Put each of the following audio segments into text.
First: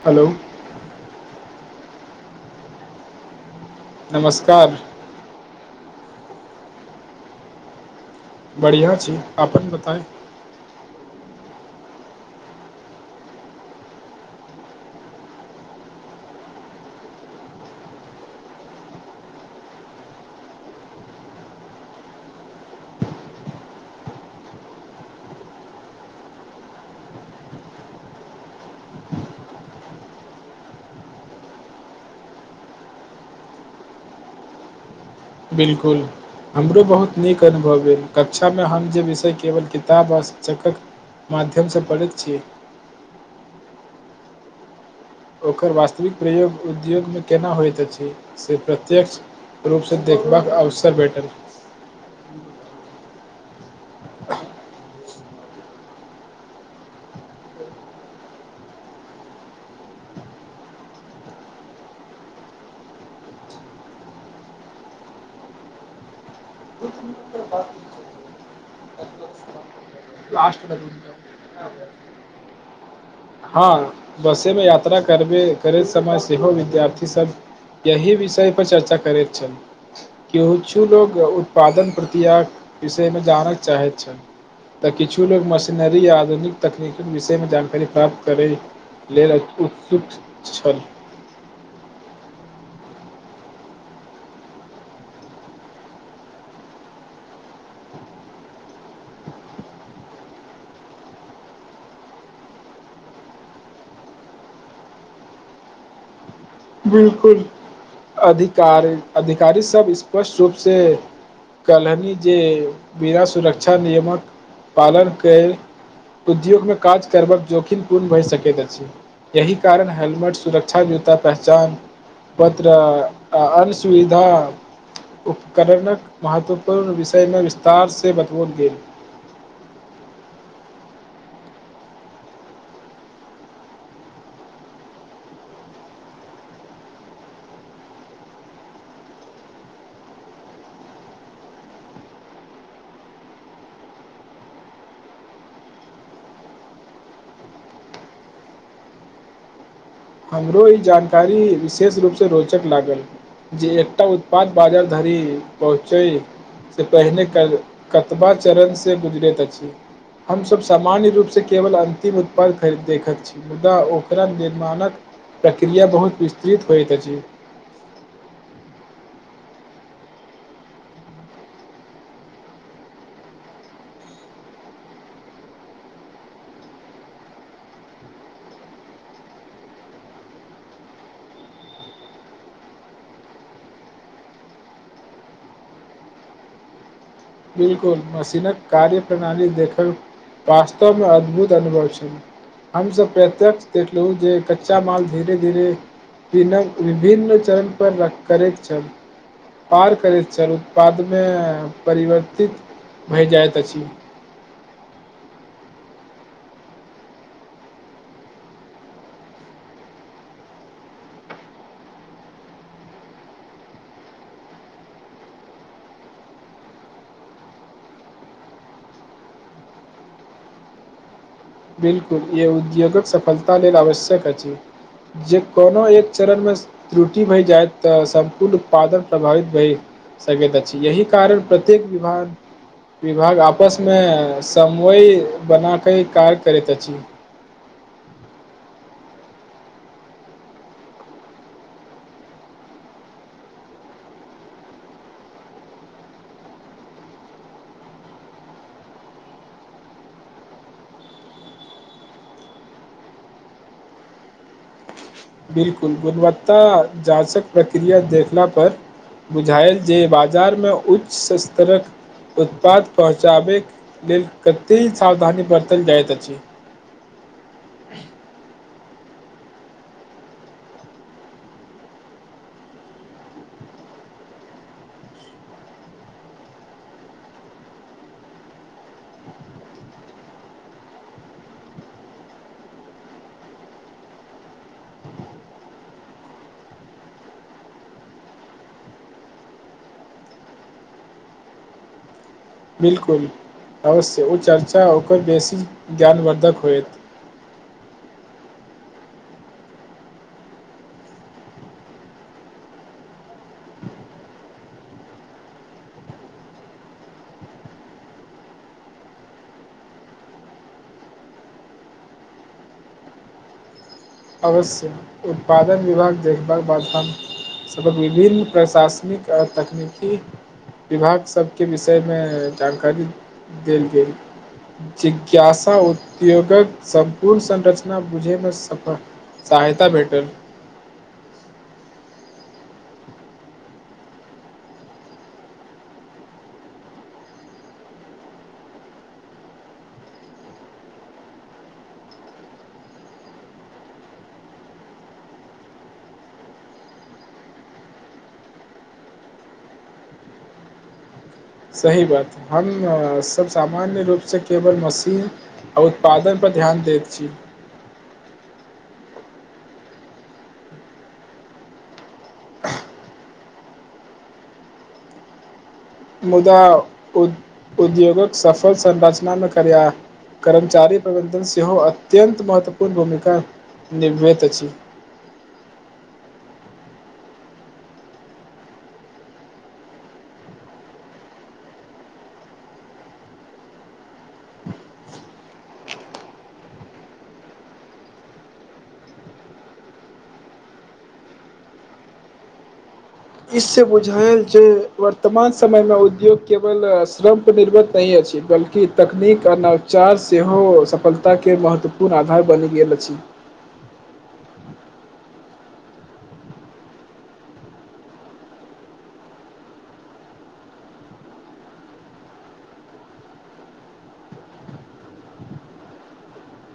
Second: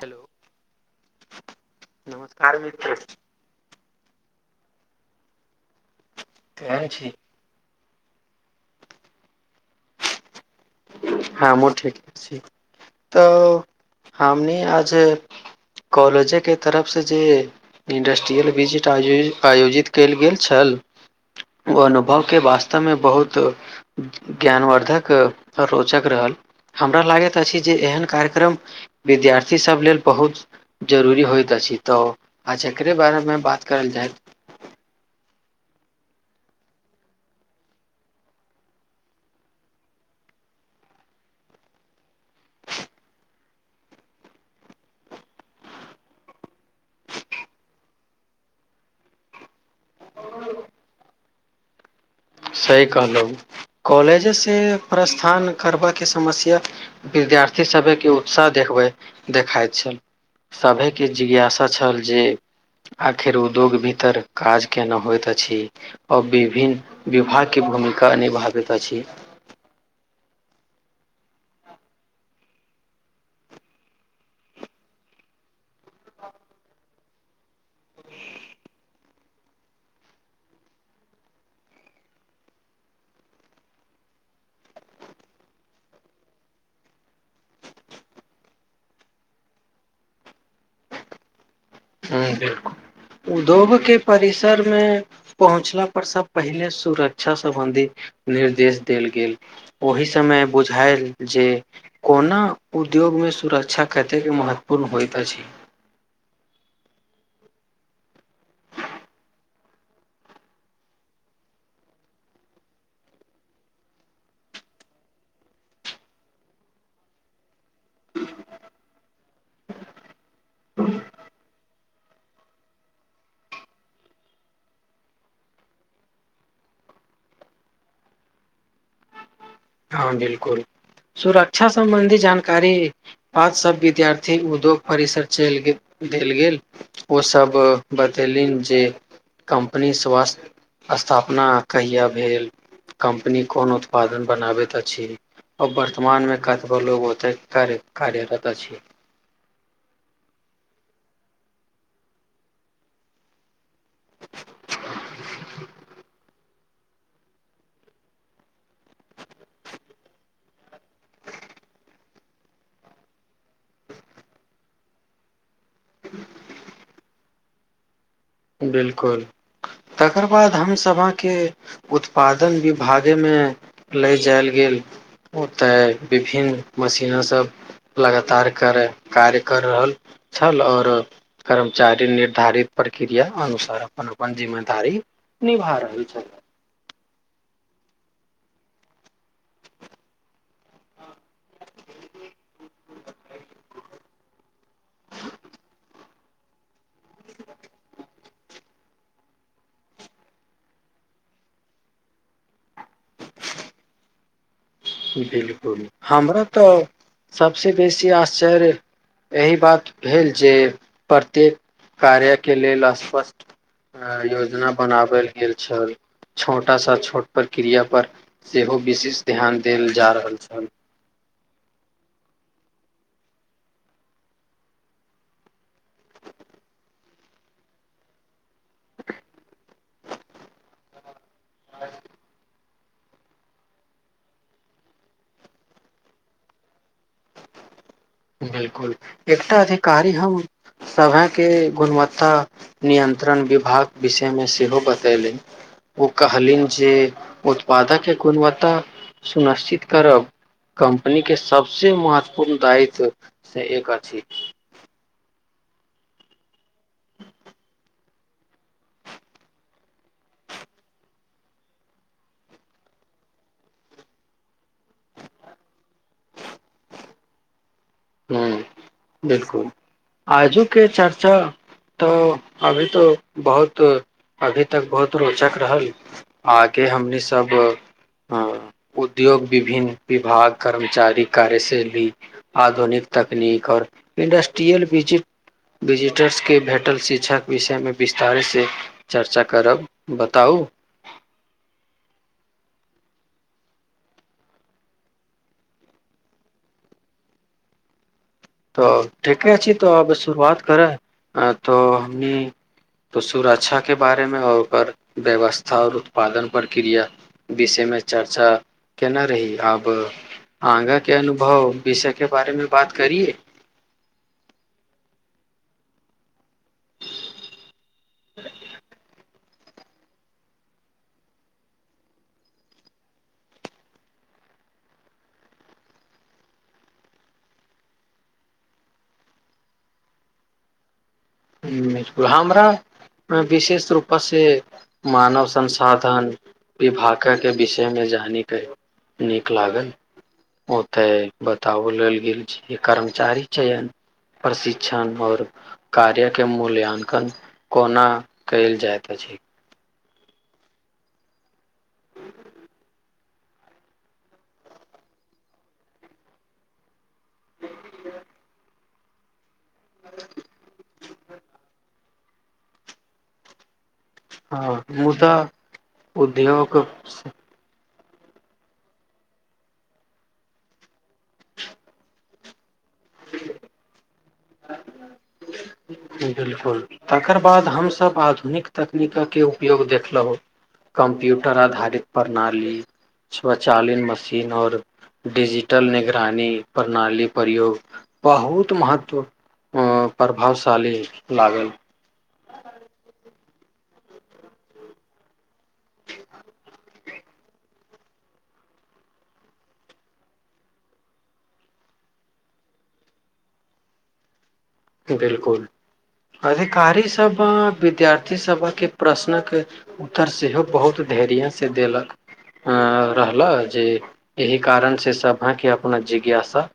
Hello नमस्कार मित्र। नमस्कार। केहन छी। बढ़िआँ छी अपन बताय। हमहूँ ठीके छी तऽ हमनी आज कॉलेजेके तरफसँ जे इंडस्ट्रियल विजिट आ आयोजित कयल गेल छल ओ अनुभवके वास्तवमे बहुत ज्ञानवर्द्धक ओ रोचक रहल हमरा लागैत अछि जे एहन कार्यक्रम विद्यार्थीसभ लेल बहुत जरूरी होइत अछि तऽ आे बारेमे बात करल जाय। बिलकुल हमरो बहुत नीक अनुभव भेल कक्षामे हम जे विषय केवल किताब आ शिक्षकक माध्यमसँ पढ़ैत छीय। ओकर वास्तविक प्रयोग उद्योगमे केना होइत अछि से प्रत्यक्ष रूपसँ देखबाक अवसर भेटल। सही कहलहु कॉलेजे से प्रस्थान करबबाक के समस्या विद्यार्थी सभके उत्साह देखबै देखाइत छल सभेके जिज्ञासा छल जे आखिर उद्योग भीतर काज केना होइत अछि आ विभिन्न विभागके भूमिका निभाबैत अछि। ट हँ बसेमे यात्रा करबे करैत समय सेहो विद्यार्थी सब यही विषय पर चर्चा करैत छल कि किछु लोग उत्पादन प्रक्रियााक विषयमे जानय चाहैत छल तऽ किछु लोग मशीनरी य आधुनिक तकनीकी विषयमे जानकारी प्राप्त करय लेल उत्सुक छल। बिलकुल उद्योग के परिसर मे पहुँचला परसँ पहिले सुरक्षा सम्बंधी निर्देश देल गेल ओहि समय बुझायल जे ओना उद्योग मे सुरक्षा कतेक महत्वपूर्ण होइत अछि। बिलकुल अधिकारी -अधिकारी सब स्पष्ट रूप से कहलनि जे बिना सुरक्षा नियमक पालन क उद्योगमे काज करबक जोखिम पूर्ण भए सकैत अछि। यह कारण हेलेलमेट सुरक्षा जूता पर पत्र अन सुविधा उपकरणक महत्वपूर्ण विषय मे विस्तार से बतबोल गेल। हँ बिलकुल सुरक्षा सम्बन्धी जानकारी प सब विद्यार्थी उद्योग परिसर चलि गेल देल गेल ओसभ बतेलनि जे कम्पनी स्वास्थ्य स्थापना कहिया भेल कम्पनी कोन उत्पादन बनाबैत अछि आर वर्तमान मे कतबो लोग ओते कार्यरत अछि। हमरो ई जानकारी विशेष रूपसँ रोचक लागल जे एकटा उत्पाद बाजार धरि पहुँचयसँ पहिने कतबा चरणसँ गुजरैत अछि हमसभ सामान्य रूपसँ केवल अन्तिम उत्पाद देखैत छी मुदा ओकरा निर्माणक प्रक्रिया बहुत विस्तृत होइत अछि। बिलकुल तकर बाद हमसभ अहके उत्पादन विभागेमे ले जायल गेल ओतय विभिन्न मशीनासभ लगातार कर कार्य कर रहल छल आओर कर्मचारी निर्धारित क्रिया अनुसार अपन अपन जिम्मेदारी निभा रहल छथि। बिलकुल मशीनक कार्य प्रणाली देखब वास्तव मे अद्भुत अनुभव छै हमसब प्रत्यक्ष देखलहु जे कच्चा माल धीरे धीरे पीनम विभिन्न चर पर र करैत छल पार करैत छल उत्पादमे परिवर्तन भ जाइत अछि। बिलकुल हमरा तऽ सबस बेसी आश्चर्य एहि बात भेल जे प्रत्येक कार्य के लेल स्पष्ट योजना बनावल गेल छल छोटा सा छोट प्रक्रिया पर सेहो विशेष ध्यान देल जा रहल छल। बिलकुल ई उद्योगक सफलता लेल आवश्यक अछि जे कोनो एक चरणमे त्रुटि भय जाय तऽ सम्पूर्ण उत्पादन प्रभावित भए सकैत अछि अही कारण प्रत्येक विभाग विभाग आपस मे सम्वय बना क कार करैत अछि बिलकुल एकटा अधिकारी हम सभके गुणवत्ता नियन्त्रण विभाग विषयमे सेहो बतेलनि ओ कहलनि जे उत्पादकके गुणवत्ता सुनिश्चित करब कम्पनीके सभसँ महत्वपूर्ण दायित्व से एक अछि बिलकुल गुणवत्ता जाँचक प्रक्रिया देखला पर बुझायल जे बाजारमे उच्च स्तरक उत्पाद पहुँचाबै लेल कतेक सावधानी बरतल जाइत अछि ह बिलकुल आजुके चर्चा तऽ अभी तऽ बहुत अभी तक बहुत रोचक रहल आगे हमनी सब अ उद्योग विभिन्न विभाग कर्मचारी कार्यशैली आधुनिक तकनीक और इणडस्ट्रियल डिजि डिजिटर्सके भेटल शिक्षाके विषयमे विस्तारे से चर्चा करब। बताउ बिलकुल अवश्य ओ चर्चा ओकर बेसी ज्ञानवर्द्धक होयत तऽ ठीके छी तऽ अब शुरुआत करे तो हमनी सुरक्षा के बारेमे आऔर ओकर व्यवस्था आऔर उत्पादन प्रक्रिया विषय मे चर्चा केना रही अब आगाँ के अनुभव विषय के बारेमे बात करियए अवश्य, उत्पादन विभाग जहि बाद हम सभक विभिन्न प्रशासनिक आ तक तकनीकी विभाग सबके विषयमे जानकारी देल गेल जिज्ञासा उद्योगक सम्पूर्ण संरचना बुझैमे सफल सहायता भेटल बिलकु [inaudible] हमरा विशेष रूपससँ मानव संसाधन विभागयके विषयमे जानयके नीक लागल ओतय बताओ लेल गेल छै कर्मचारी चयन प्रशिक्षण आओर कार्यके मूल्यांकन कोना कयल जाइत अछि सही बात हम सब सामान्य रूप से केवल मशीन आ उत्पादन पर ध्यान देैत छी [inaudible] हँ मुदाऽ [inaudible] मुदा ओ [inaudible] उद्योगक सफल संरचनामे करया करमचारी प्रबन्धन सेहो अत्यन्त महत्व भूमिका निभृत ह [unintelligible] बिलकुल तकर बाद हमसभ आधुनिक तकनीककके उपयोग देखलहुँ कम्प्यूटर आधारित प्रणाली स्वचालन मशीन और डिजिटल निगरानी प्रणाली प्रयोग बहुत महत्व अऽ प्रभावशाली लागल इस बुझायल जे वर्तमान समयमे उद्योग केवल श्रमपर निर्वत नहि अछि बल्कि तकनीक आ नवचार सेहो सफलताके महत्वपूर्ण आधार बनि गेल अछि बिलकुल अधिकारीसभ विद्यार्थीसभके प्रश्नक उत्तर सेहो बहुत धैर्यसँ देलक [inaudible] रहलह जे एहि कारणसँ सभके अपना जिज्ञासा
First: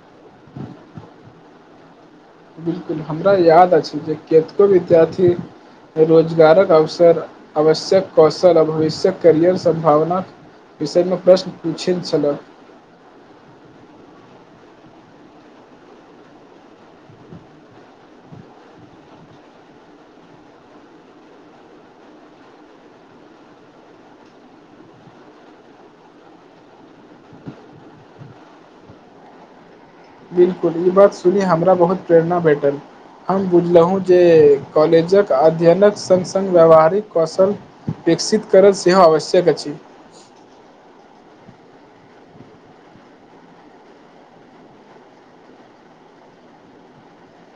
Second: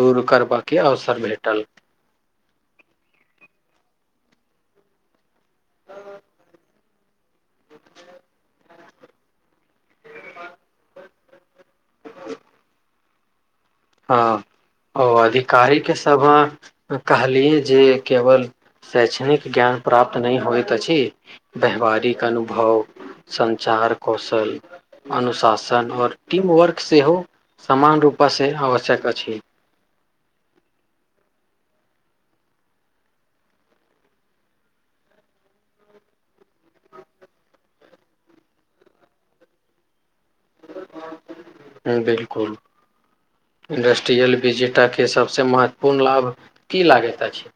दूर करबाकके अवसर भेटल लेकिन [unintelligible] हमरा याद अछि जे केतको विद्यार्थी रोजगारक अव [inaudible] आवश्यक कौशल आ भविष्यक करैियर सं्भावना विषयमे प्रश्न पूछेत छलऽ ह ओ अधिकारी के सब कहलियए जे केवल शैक्षणिक ज्ञान प्राप्त नहि होत अछि व्याववहारिक अनुभव सं्चार कौशल अनुशासन और टीम वर्क सेहो समान रूपस [inaudible] आवश्यक अछि बिलकुल ई बात सुनी हमरा बहुत प्रेरणा भेटल हम बुझलहुँ जे कॉलेजक अध्ययनक सङ्ग सङ्ग व्यावहारिक कौशल विकसित करब सेहो आवश्यक अछि बिलकुल इंडस्ट्रियल विजेताके सभसँ महत्वपूर्ण लाभ की लागैत अछि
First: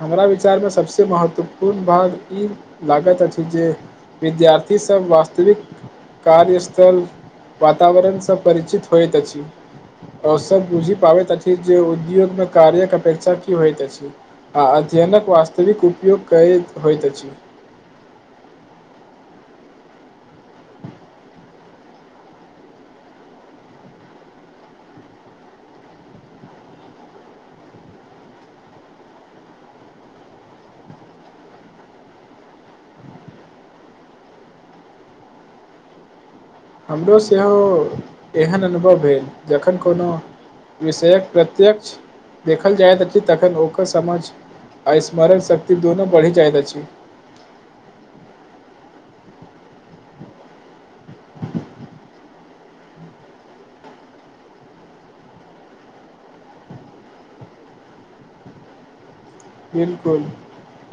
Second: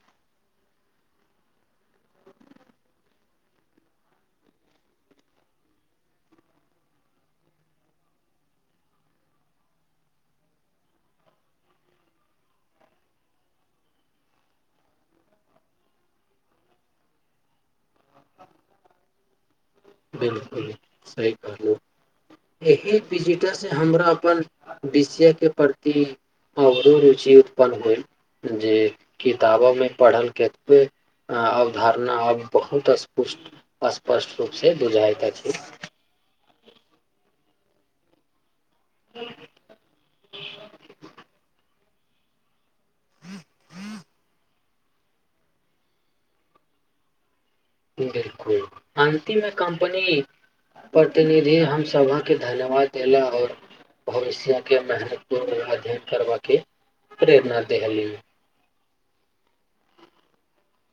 हमरा विचारमे सभसँ महत्वपूर्ण बात ई लागैत अछि जे विद्यार्थीसभ वास्तविक कार्य स्थल वातावरणसँ परिचित होइत अछि ओओ सभ बुझि पाबैत अछि जे उद्योगमे कार्यके अपेक्षा की होइत अछि आ अध्ययनकक वास्तविक उपयोग क होयत अछि बिलकुल, सही कहौ एहि डजिटल से हमरा अपन विषय के प्रति अवरो रुचि उत्पन्न होय जे किताबोमे पढ़ल कतबे अवधारणा अब बहुतट अस्पुट स्पष्ट रूप [inaudible] से बुझायत अछि हमरो सेहो एहन अन भेल जखन कोनो विषयक प्रत्यक्ष देखल जाइत अछि तखन ओकर समझ आ स्मरण शक्ति दुनू बढ़ि जाइत अछि। बिलकुल अन्तिमे कम्पनी प्रतिनिधि हम सभा के धन्यवाद देला और भविष्य के महतपूर्ण अध्ययन करबा के प्रेरणा देहली। बिलकुल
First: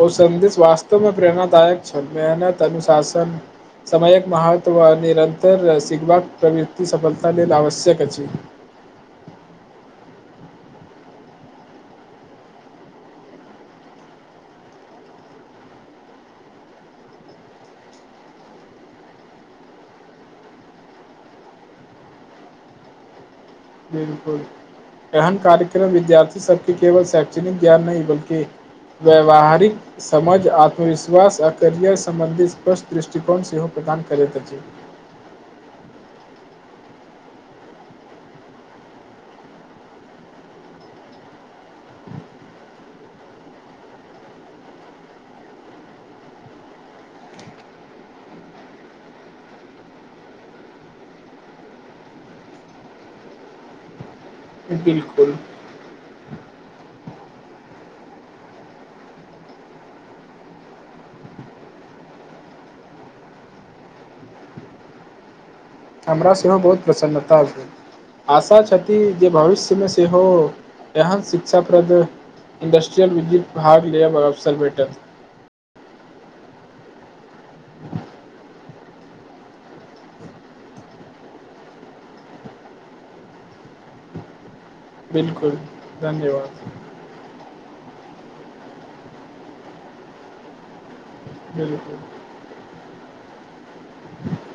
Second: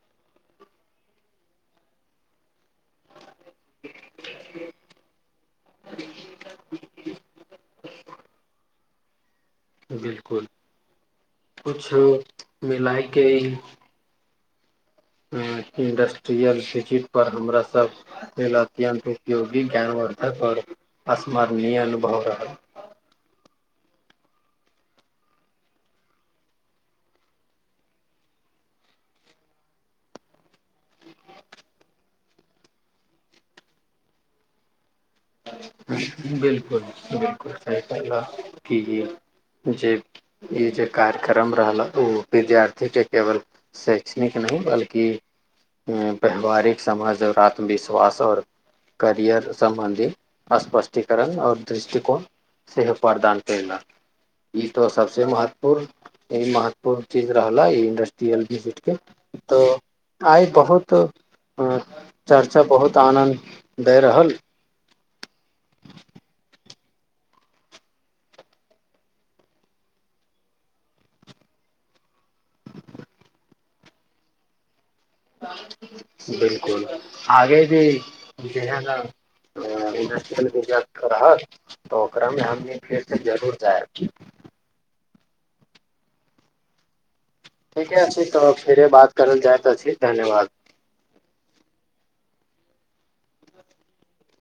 ओ सन्देश वास्तवमे प्रेरणाादायक छल मेहनत त अनुशासन समयक महत्व निरतर सीखबाक प्रवृति सफलता लेल आवश्यक अछि। बिलकुल कुछ मिलयके ही। इंडस्ट्रियल सिचित पर हमरा सभ लेल अत्यन्त उपयोगी ज्ञानवर्द्धक आओर स्मरणीय अनुभव रहल। बिलकुल एहन कार्यक्रम विद्यार्थी सबके केवल शैक्षणिक ज्ञान नहि बल्कि व्यवहारिक समझ आत्मविश्वास आ करियर सम्बन्धी स्पष्ट दृष्टिकोण सेहो प्रदान करैत अछि। बिलकुल बिलकुल सही कहला कि जे ई जे कार्यक्रम रहला ओ विद्यार्थीके केवल शैक्षणिक नहि बल्कि व्यवहारिक समाज और आत्मविश्वास और करियर सम्बन्धी। स्पष्टीकरण और दृष्टिकोण सेहो प्रदान कैला। ई तो सबसे बिलकुल महत्वपूर्ण। ई महत्वपूर्ण चीज रहला ई इंडस्ट्रियल विजिटके तऽ आइ बहुत अ चर्चा बहुत आनन्द दय रहल। हमरा सेहो बहुत प्रसन्नता भेल आशा छथि जे भविष्यमे सेहो एहन शिक्षाप्रद इंडस्ट्रियल विद्युत भाग लेके अवसर भेटल। बिलकुल आगे जे ई जेहन इंडस्ट्रियल [unintelligible] के रहत तऽ ओकरामे हमनी फेर से जरूर जायब। बिलकुल धन्यवाद। ठीके छी तऽ फेरे बात करल जाइत अछी धन्यवाद। बिलकुल। ह [unintelligible]